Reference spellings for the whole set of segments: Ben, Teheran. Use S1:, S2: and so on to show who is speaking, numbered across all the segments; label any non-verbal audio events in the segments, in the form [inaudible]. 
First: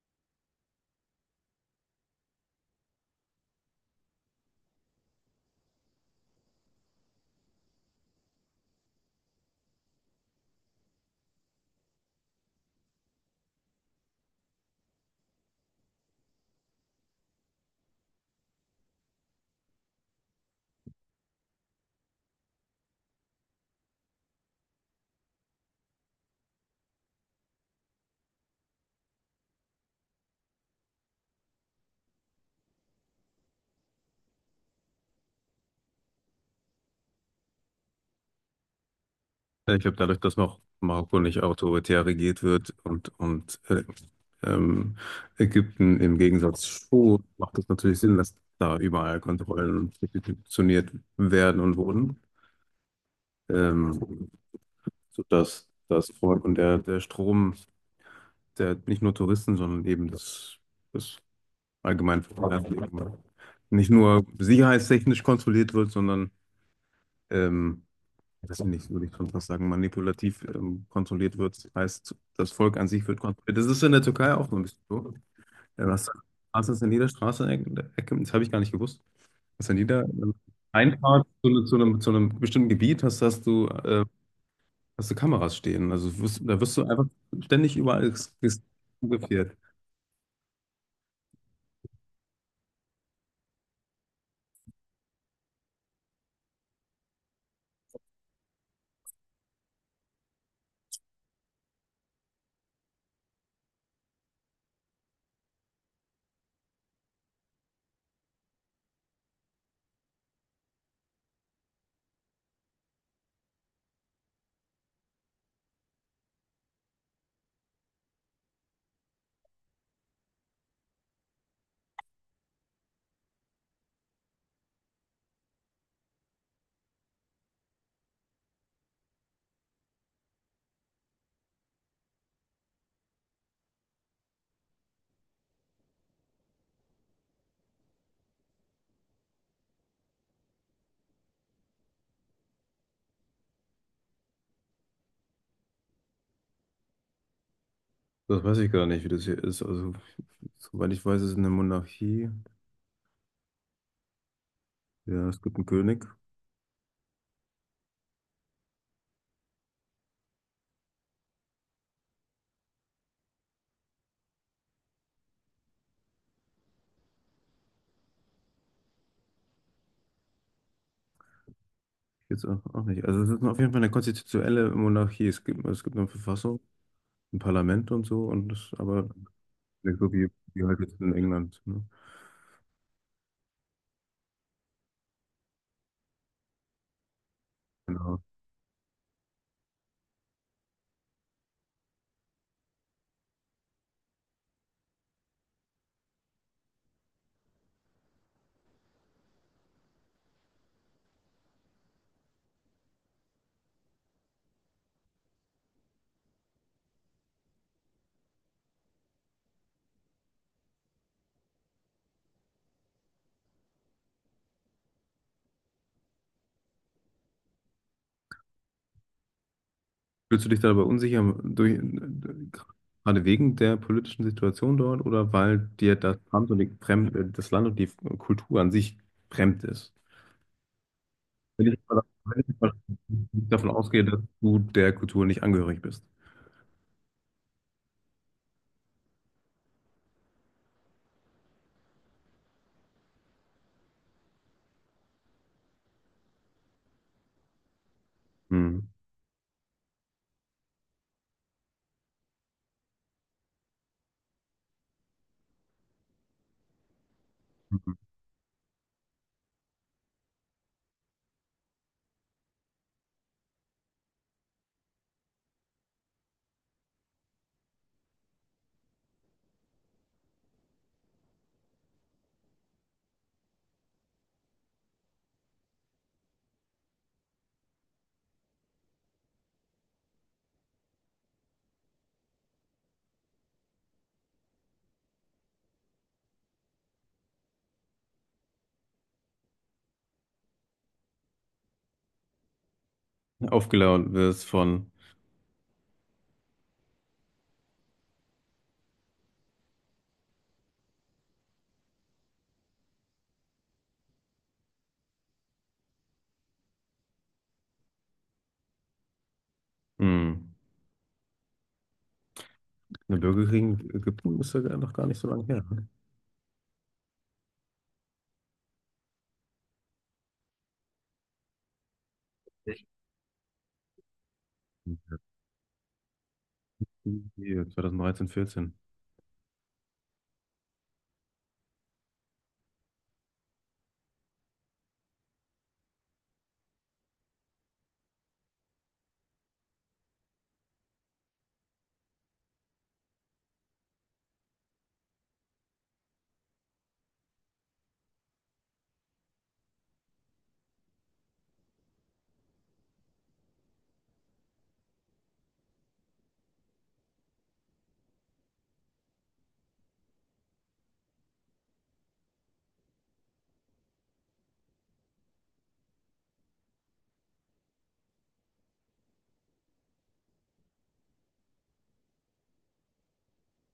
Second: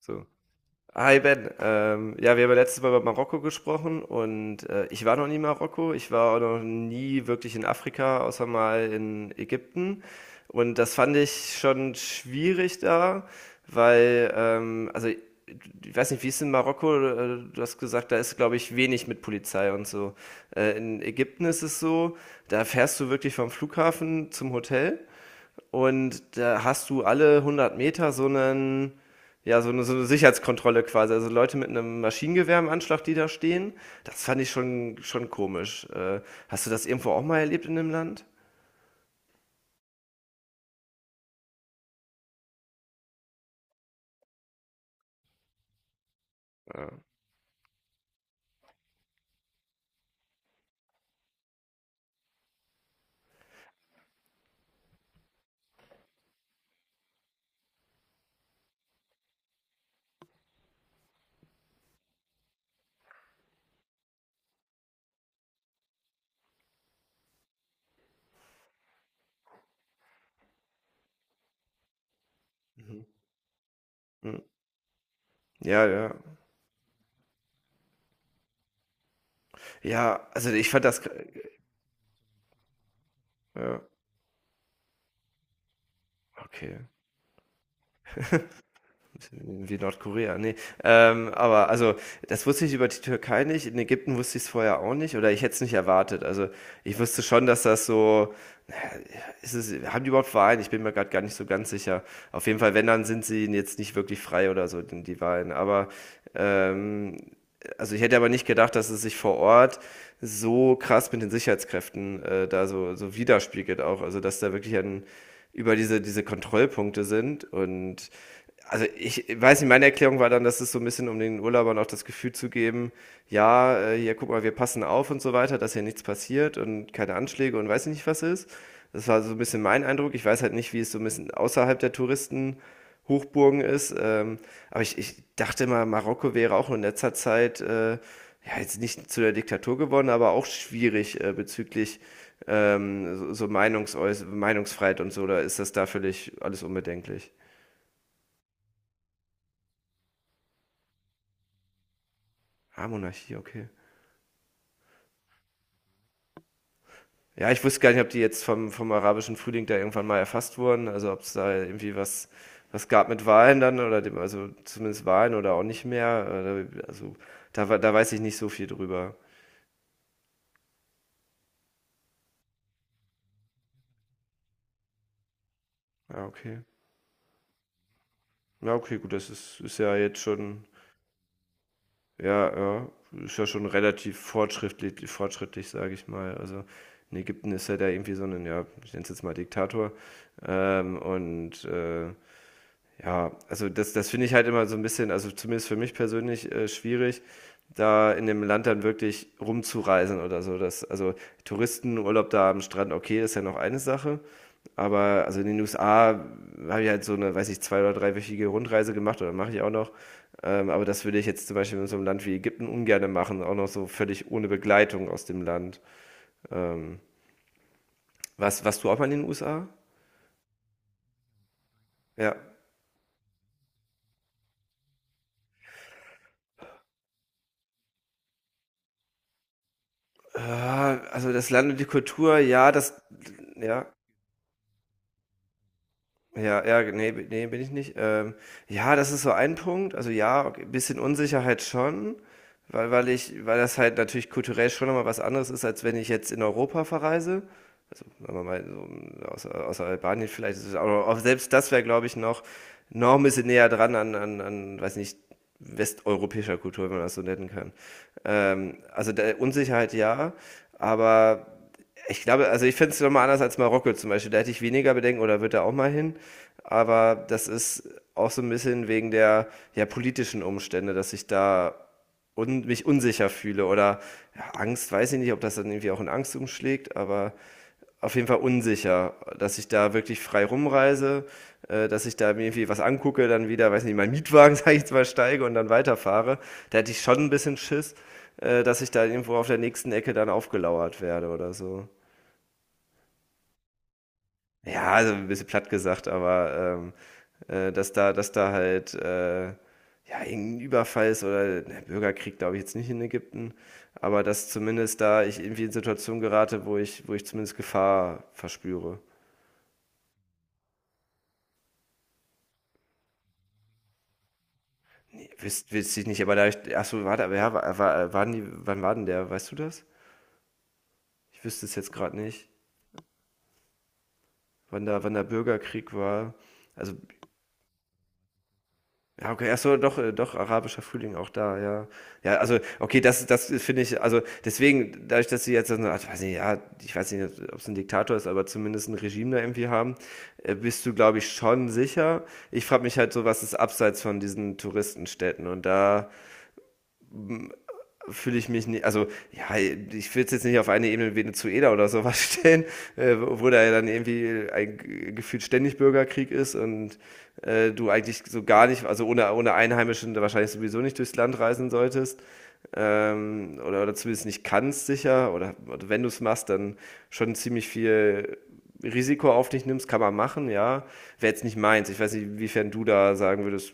S1: So. Hi Ben, ja, wir haben ja letztes Mal über Marokko gesprochen und ich war noch nie in Marokko, ich war auch noch nie wirklich in Afrika, außer mal in Ägypten und das fand ich schon schwierig da, weil, also ich weiß nicht, wie ist in Marokko, du hast gesagt, da ist, glaube ich, wenig mit Polizei und so. In Ägypten ist es so, da fährst du wirklich vom Flughafen zum Hotel. Und da hast du alle 100 Meter so einen, ja, so eine Sicherheitskontrolle quasi. Also Leute mit einem Maschinengewehr im Anschlag, die da stehen. Das fand ich schon komisch. Hast du das irgendwo auch mal erlebt in dem Land?
S2: Ja, ich glaube, dadurch, dass noch Marokko nicht autoritär regiert wird und ähm, Ägypten im Gegensatz zu, macht es natürlich Sinn, dass da überall Kontrollen institutioniert werden und wurden, ähm, sodass das Volk und der Strom, der nicht nur Touristen, sondern eben das allgemein nicht nur sicherheitstechnisch kontrolliert wird, sondern ähm, das finde ich, würde ich schon fast sagen, manipulativ kontrolliert wird. Das heißt, das Volk an sich wird kontrolliert. Das ist in der Türkei
S1: Hm.
S2: auch so ein bisschen so.
S1: Ja,
S2: Ja, Was
S1: ja.
S2: was ist in jeder Straßenecke, das habe ich gar nicht gewusst, was in jeder
S1: Ja, also ich fand das.
S2: Einfahrt zu einem bestimmten Gebiet
S1: Ja,
S2: hast du Kameras stehen. Also wirst
S1: okay.
S2: du einfach ständig überall fotografiert.
S1: Wie Nordkorea. Nee. Aber also, das wusste ich über die Türkei nicht. In Ägypten wusste ich es vorher auch nicht. Oder ich hätte es nicht erwartet. Also ich wusste schon, dass das so ist es, haben die überhaupt Verein? Ich bin mir gerade gar nicht so ganz sicher. Auf jeden Fall, wenn, dann sind sie jetzt nicht wirklich frei oder so, denn die Wahlen. Aber ähm, also ich hätte aber nicht gedacht, dass es sich vor Ort so krass mit den Sicherheitskräften da so, so widerspiegelt auch. Also dass da wirklich ein, über diese Kontrollpunkte sind. Und also ich weiß nicht, meine Erklärung war dann, dass es so ein bisschen um den Urlaubern auch das Gefühl zu geben, ja, hier guck mal, wir passen auf und so weiter, dass hier nichts passiert und keine Anschläge und weiß ich nicht was ist. Das war so ein bisschen mein Eindruck. Ich weiß halt nicht, wie es so ein bisschen außerhalb der Touristen Hochburgen ist. Aber ich dachte mal, Marokko wäre auch in letzter Zeit ja, jetzt nicht zu der Diktatur geworden, aber auch schwierig bezüglich so, so Meinungsäuß Meinungsfreiheit und so. Da ist das da völlig alles unbedenklich.
S2: Das weiß ich gar nicht, wie das hier ist. Also, soweit ich weiß, ist es eine Monarchie.
S1: Ah, Monarchie, okay.
S2: Ja, es gibt einen König.
S1: Ja, ich wusste gar nicht, ob die jetzt vom arabischen Frühling da irgendwann mal erfasst wurden. Also ob es da irgendwie was, was gab mit Wahlen dann oder dem, also zumindest Wahlen oder auch nicht mehr. Also da, da weiß ich nicht so viel drüber.
S2: Jetzt auch, auch nicht. Also es ist auf jeden Fall eine konstitutionelle Monarchie. Es gibt eine
S1: Ja,
S2: Verfassung,
S1: okay.
S2: ein Parlament und so, und das,
S1: Ja, okay,
S2: aber
S1: gut, das ist ja
S2: nicht so
S1: jetzt
S2: wie, wie
S1: schon
S2: halt jetzt in England, ne?
S1: ja, ja, ist ja schon relativ fortschrittlich, sage ich mal. Also, in Ägypten ist ja da irgendwie
S2: Genau.
S1: so ein ja, ich nenne es jetzt mal Diktator, und, ja, also das finde ich halt immer so ein bisschen, also zumindest für mich persönlich, schwierig, da in dem Land dann wirklich rumzureisen oder so. Das also Touristenurlaub da am Strand, okay, ist ja noch eine Sache, aber also in den USA habe ich halt so eine, weiß ich, zwei oder dreiwöchige Rundreise gemacht oder mache ich auch noch. Aber das würde ich jetzt zum Beispiel in so einem Land wie Ägypten ungerne machen, auch noch so völlig ohne Begleitung aus dem Land. Ähm, Was warst du auch mal in den USA?
S2: Fühlst du dich da aber unsicher durch,
S1: Ja.
S2: gerade wegen der politischen Situation dort oder weil dir das Land und die Kultur an sich fremd ist?
S1: Ah, also das
S2: Wenn
S1: Land
S2: ich
S1: und die
S2: mal,
S1: Kultur,
S2: wenn ich
S1: ja,
S2: mal
S1: das
S2: davon
S1: ja.
S2: ausgehe, dass du der Kultur nicht angehörig bist.
S1: Ja, ja, nee, b ne, bin ich nicht. Ja, das ist so ein Punkt. Also ja, okay, bisschen Unsicherheit schon, weil weil ich weil das halt natürlich kulturell schon noch was anderes ist, als wenn ich jetzt in Europa verreise. Also, wenn man mal
S2: Hm.
S1: so außer Albanien vielleicht ist es, aber auch selbst das wäre, glaube ich, noch ein bisschen näher dran an weiß nicht, westeuropäischer Kultur, wenn man das so nennen kann. Also der Unsicherheit ja, aber ich glaube, also ich finde es nochmal anders als Marokko zum Beispiel. Da hätte ich weniger Bedenken oder wird er auch mal hin. Aber das ist auch so ein bisschen wegen der ja, politischen Umstände, dass ich da un mich unsicher fühle oder ja, Angst, weiß ich nicht, ob das dann irgendwie auch in Angst umschlägt, aber auf jeden Fall unsicher, dass ich da wirklich frei rumreise, dass ich da mir irgendwie was angucke, dann wieder, weiß nicht, meinen Mietwagen, [laughs] sage ich jetzt mal, steige und dann weiterfahre. Da hätte ich schon ein bisschen Schiss, dass ich da irgendwo auf der nächsten Ecke dann aufgelauert werde oder so.
S2: Aufgeladen wirst von
S1: Ja, also ein bisschen platt gesagt, aber dass da halt ja, irgendein Überfall ist oder ne, Bürgerkrieg, glaube ich, jetzt nicht in Ägypten, aber dass zumindest da ich irgendwie in Situationen gerate, wo ich zumindest Gefahr verspüre.
S2: hm. Eine Burger King in Ägypten ist ja noch gar nicht
S1: Nee,
S2: so lange her, ne?
S1: wüsste ich nicht, aber da ich, ach so, warte, aber ja, waren die, wann war denn der, weißt du das? Ich wüsste es jetzt gerade nicht,
S2: Echt?
S1: wann da, wann der Bürgerkrieg war. Also
S2: Irgendwie 2013, 14.
S1: ja, okay, ach so, doch, doch, arabischer Frühling auch da, ja. Ja, also, okay, das, das finde ich, also, deswegen, dadurch, dass sie jetzt, so, ach, weiß nicht, ja, ich weiß nicht, ob es ein Diktator ist, aber zumindest ein Regime da irgendwie haben, bist du, glaube ich, schon sicher. Ich frage mich halt so, was ist abseits von diesen Touristenstädten und da, fühle ich mich nicht, also ja, ich will es jetzt nicht auf eine Ebene wie Venezuela oder sowas [laughs] stellen, wo da ja dann irgendwie ein gefühlt ständig Bürgerkrieg ist und du eigentlich so gar nicht, also ohne Einheimischen wahrscheinlich sowieso nicht durchs Land reisen solltest. Oder zumindest nicht kannst sicher, oder wenn du es machst, dann schon ziemlich viel Risiko auf dich nimmst, kann man machen, ja. Wäre jetzt nicht meins. Ich weiß nicht, inwiefern du da sagen würdest,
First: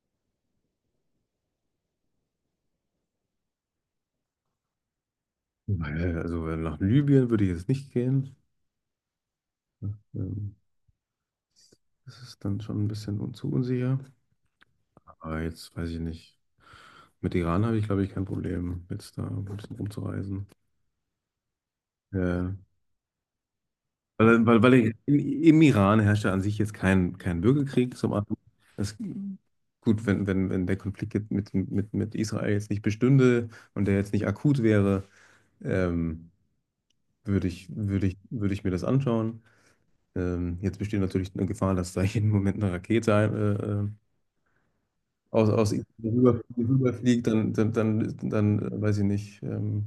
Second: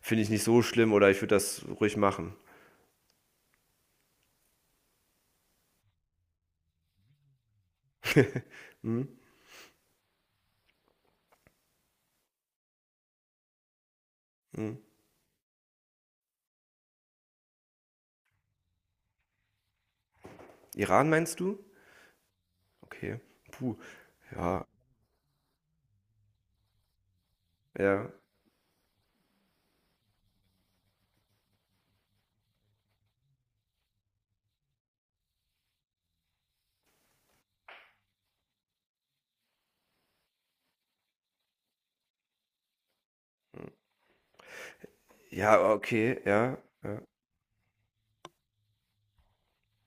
S1: finde ich nicht so schlimm oder ich würde das ruhig machen.
S2: Weil, also weil nach Libyen würde ich jetzt nicht gehen,
S1: Hm?
S2: ne? Das ist dann schon ein bisschen zu unsicher.
S1: Mhm.
S2: Aber jetzt weiß ich nicht. Mit Iran habe ich, glaube ich, kein Problem, jetzt da ein bisschen rumzureisen.
S1: Iran meinst du?
S2: Äh,
S1: Okay. Puh.
S2: weil, weil,
S1: Ja,
S2: weil ich, im Iran herrscht ja an sich jetzt kein Bürgerkrieg
S1: ja.
S2: zum anderen. Es, gut, wenn der Konflikt jetzt mit Israel jetzt nicht bestünde und der jetzt nicht akut wäre, ähm, würde ich mir das anschauen. Jetzt besteht natürlich eine Gefahr, dass da [laughs] jeden Moment eine Rakete
S1: Ja,
S2: aus Israel
S1: okay, ja, ja.
S2: rüberfliegt, dann weiß ich nicht,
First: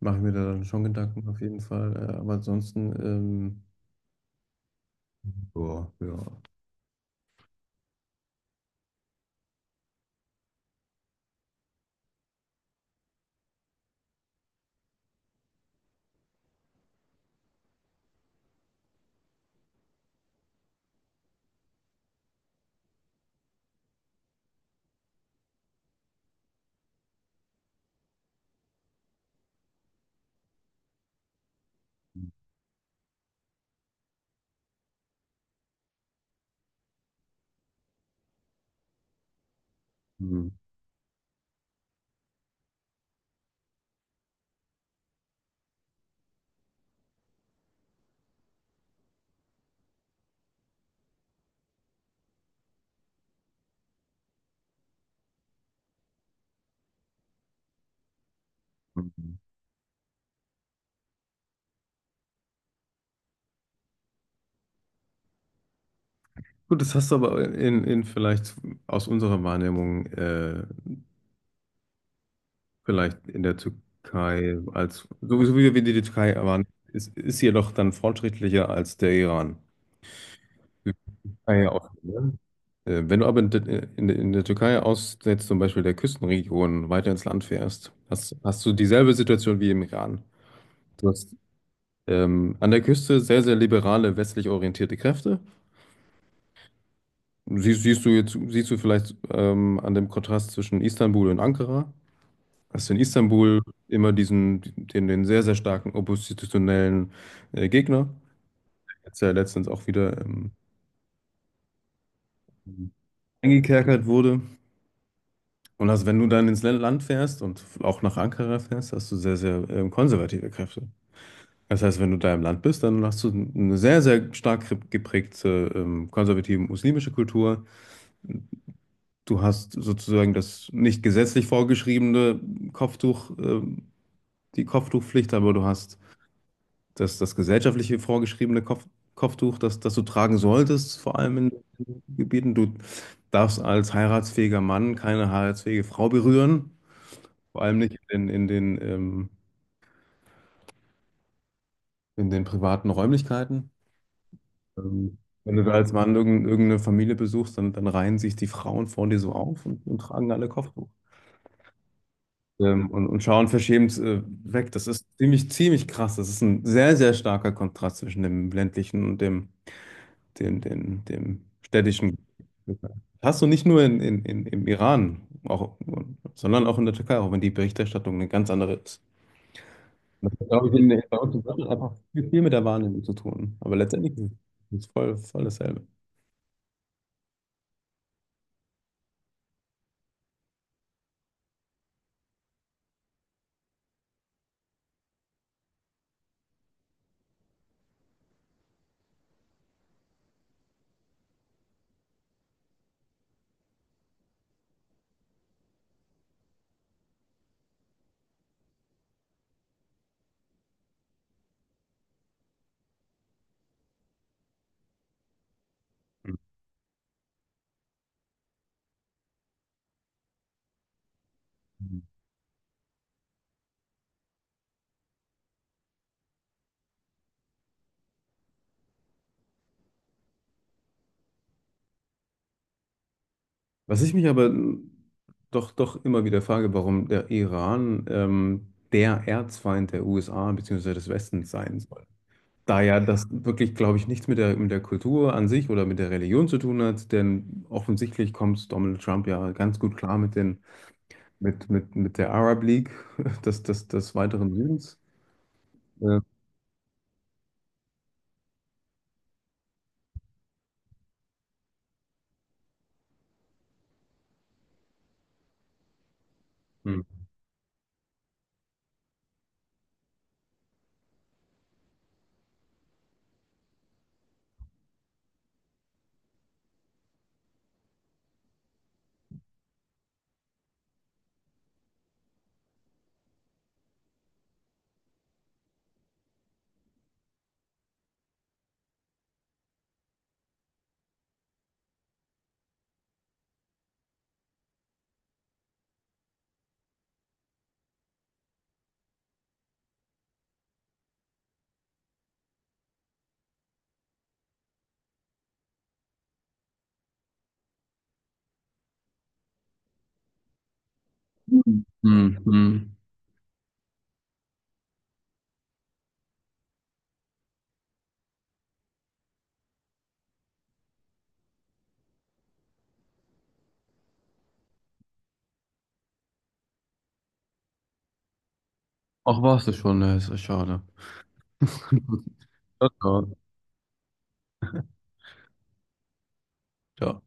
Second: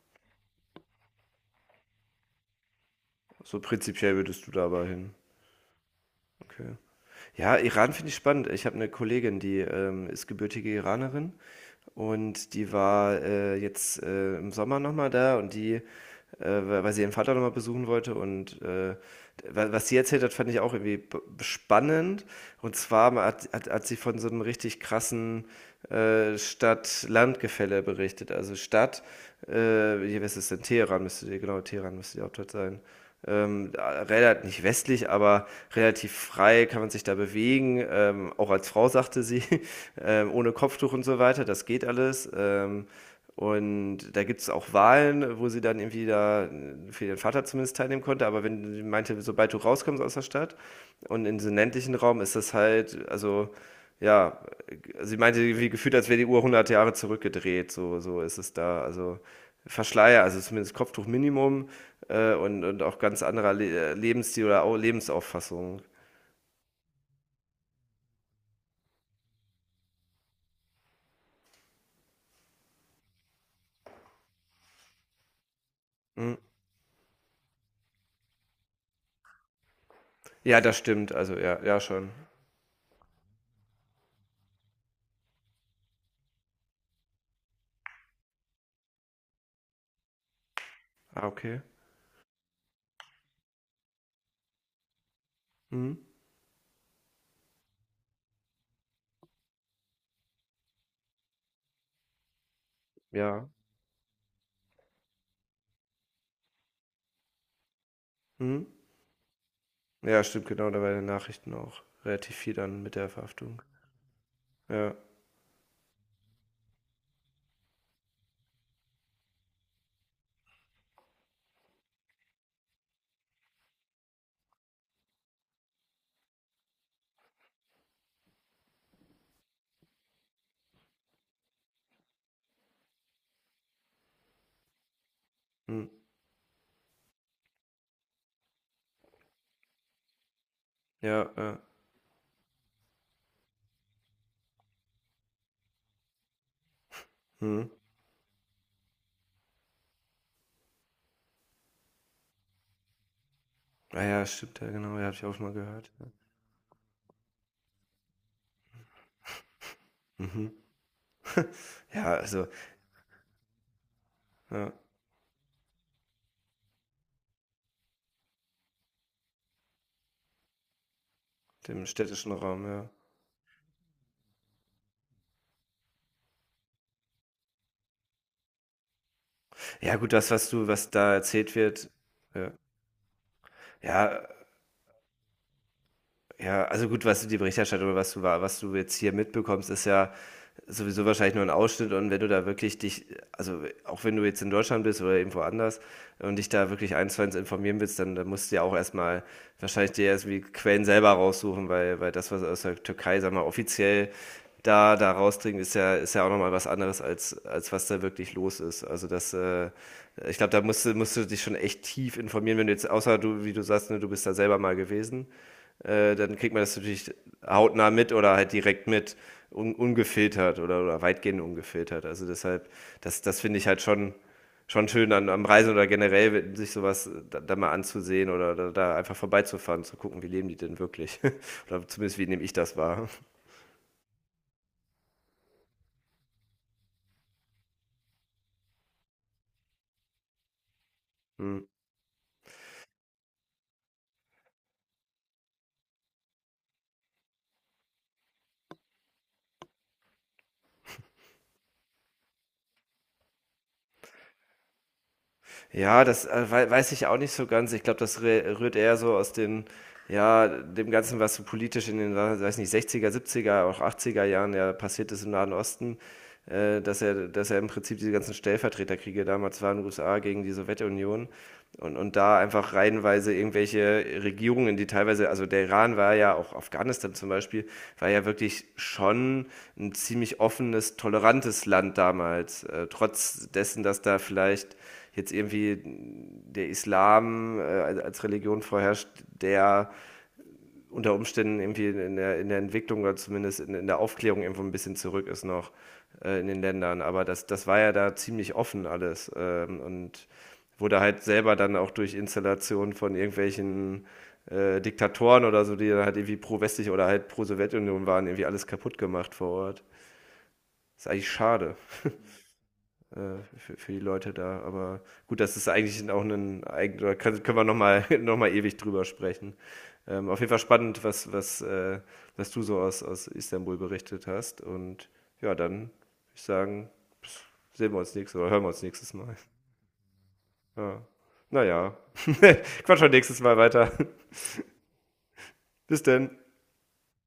S2: mache ich mir da dann schon Gedanken auf jeden Fall. Aber ansonsten,
S1: So prinzipiell würdest du da aber hin.
S2: boah, ja.
S1: Okay. Ja, Iran finde ich spannend. Ich habe eine Kollegin, die ist gebürtige Iranerin und die war jetzt im Sommer nochmal da und die weil sie ihren Vater nochmal besuchen wollte. Und was sie erzählt hat, fand ich auch irgendwie spannend. Und zwar hat sie von so einem richtig krassen Stadt-Land-Gefälle berichtet. Also Stadt, äh, hier, was ist es denn? Teheran müsste die, genau, Teheran müsste die Hauptstadt sein. Relativ, nicht westlich, aber relativ frei kann man sich da bewegen. Auch als Frau sagte sie, [laughs]
S2: Hm.
S1: ohne Kopftuch und so weiter, das geht alles. Und da gibt es auch Wahlen, wo sie dann irgendwie da für ihren Vater zumindest teilnehmen konnte. Aber wenn sie meinte, sobald du rauskommst aus der Stadt und in den ländlichen Raum ist das halt, also ja, sie meinte irgendwie gefühlt, als wäre die Uhr 100 Jahre zurückgedreht. So, so ist es da.
S2: Hm,
S1: Also
S2: hm.
S1: Verschleier, also zumindest Kopftuch Minimum und auch ganz anderer Le Lebensstil oder Lebensauffassung.
S2: Gut, das hast du aber in vielleicht aus unserer Wahrnehmung vielleicht in der Türkei als, so so wie wir die Türkei
S1: Mhm.
S2: waren, ist sie jedoch dann fortschrittlicher als der Iran.
S1: Ja, das
S2: Die
S1: stimmt. Also ja,
S2: Türkei
S1: ja
S2: aus,
S1: schon.
S2: ne? Wenn du aber in der Türkei aus jetzt zum Beispiel der Küstenregion weiter ins Land fährst, hast du dieselbe Situation wie im Iran. Du
S1: Ah,
S2: hast
S1: okay.
S2: an der Küste sehr, sehr liberale, westlich orientierte Kräfte.
S1: Mhm.
S2: Siehst du jetzt, siehst du vielleicht an dem Kontrast zwischen Istanbul und Ankara. Hast du in
S1: Ja.
S2: Istanbul immer diesen, den sehr, sehr starken oppositionellen Gegner,
S1: Mhm.
S2: der jetzt ja letztens auch wieder
S1: Ja, stimmt, genau, da war in den Nachrichten auch relativ viel dann mit der Verhaftung.
S2: eingekerkert wurde.
S1: Ja,
S2: Und hast, wenn du dann ins Land fährst und auch nach Ankara fährst, hast du sehr, sehr konservative Kräfte. Das heißt, wenn du da im Land bist, dann hast du eine sehr, sehr stark geprägte konservative muslimische Kultur. Du hast sozusagen das nicht gesetzlich vorgeschriebene Kopftuch, die Kopftuchpflicht, aber du
S1: mhm.
S2: hast das gesellschaftliche vorgeschriebene Kopftuch, das du tragen solltest, vor
S1: Ja,
S2: allem in
S1: ja,
S2: den Gebieten. Du darfst als heiratsfähiger Mann keine heiratsfähige Frau berühren, vor
S1: mhm.
S2: allem nicht in den, in den privaten Räumlichkeiten.
S1: Ah ja, stimmt, ja, genau, ja, habe
S2: Ähm,
S1: ich auch mal
S2: Wenn du da
S1: gehört.
S2: als Mann irgendeine Familie besuchst, dann reihen sich die Frauen vor dir so auf und tragen alle
S1: Mhm.
S2: Kopftuch.
S1: [laughs] Ja, also,
S2: Und schauen verschämt
S1: ja,
S2: weg. Das ist ziemlich, ziemlich krass. Das ist ein sehr, sehr starker Kontrast zwischen dem ländlichen und dem
S1: dem
S2: städtischen.
S1: städtischen Raum, ja.
S2: Hast du nicht nur im Iran, auch, sondern auch in der Türkei, auch wenn die Berichterstattung eine ganz andere ist.
S1: Ja, gut, das,
S2: Das
S1: was
S2: hat,
S1: du
S2: glaube ich,
S1: was da
S2: bei uns in
S1: erzählt
S2: Deutschland
S1: wird,
S2: einfach viel, viel
S1: ja.
S2: mit der Wahrnehmung zu tun. Aber letztendlich
S1: Ja,
S2: ist es voll, voll dasselbe.
S1: ja, also gut, was du die Berichterstattung oder was du was du jetzt hier mitbekommst, ist ja sowieso wahrscheinlich nur ein Ausschnitt und wenn du da wirklich dich, also auch wenn du jetzt in Deutschland bist oder irgendwo anders und dich da wirklich eins zu eins informieren willst, dann musst du ja auch erstmal wahrscheinlich dir erst wie Quellen selber raussuchen, weil, weil das, was aus der Türkei, sag mal, offiziell da, da rausdringt, ist ja auch nochmal was anderes, als was da wirklich los ist. Also das, ich glaube, da musst du dich schon echt tief informieren, wenn du jetzt, außer du, wie du sagst, ne, du bist da selber mal gewesen dann kriegt man das natürlich hautnah mit oder halt direkt mit, un ungefiltert oder weitgehend
S2: Mhm.
S1: ungefiltert. Also deshalb, das finde ich halt schon schön an, am Reisen oder generell, sich sowas da, da mal anzusehen oder da, da einfach vorbeizufahren, zu gucken, wie leben die denn wirklich. [laughs] Oder zumindest, wie nehme ich das wahr.
S2: Was ich mich aber doch, doch immer wieder frage, warum der Iran der Erzfeind der USA bzw. des Westens
S1: Hm.
S2: sein soll. Da ja das wirklich, glaube ich, nichts mit der, mit der Kultur an sich oder mit der Religion zu tun hat, denn offensichtlich kommt Donald Trump ja ganz gut klar mit den, mit der Arab League [laughs] des, des, des weiteren Südens.
S1: Ja,
S2: Ja.
S1: das weiß ich auch nicht so ganz. Ich glaube, das rührt eher so aus den, ja, dem Ganzen, was so politisch in den, weiß nicht, 60er, 70er, auch 80er Jahren ja passiert ist im Nahen Osten,
S2: Hm.
S1: dass er im Prinzip diese ganzen Stellvertreterkriege damals waren, USA gegen die Sowjetunion und da einfach reihenweise irgendwelche Regierungen, die teilweise, also der Iran war ja, auch Afghanistan zum Beispiel, war ja wirklich schon ein ziemlich offenes, tolerantes Land damals, trotz dessen, dass da vielleicht jetzt irgendwie der Islam als Religion vorherrscht, der unter Umständen irgendwie in der Entwicklung oder zumindest in der Aufklärung irgendwo ein bisschen zurück ist noch in den Ländern. Aber das, das war ja da ziemlich offen alles und wurde halt selber dann auch durch Installationen von irgendwelchen Diktatoren oder so, die dann halt irgendwie pro-westlich oder halt pro-Sowjetunion waren, irgendwie alles kaputt gemacht vor Ort. Das ist eigentlich schade
S2: Hm, hm.
S1: für die Leute da. Aber gut, das ist eigentlich auch ein oder können wir nochmal [laughs] noch mal ewig drüber sprechen. Auf jeden Fall spannend, was du so aus, aus Istanbul berichtet hast. Und ja, dann würde ich sagen, pss, sehen wir uns nächstes oder hören wir uns nächstes Mal.
S2: Ach, warst du schon, ne? Ist ja schade.
S1: Ja. Naja,
S2: [laughs]
S1: [laughs] quatsch schon nächstes Mal weiter. [laughs] Bis denn.
S2: Ja.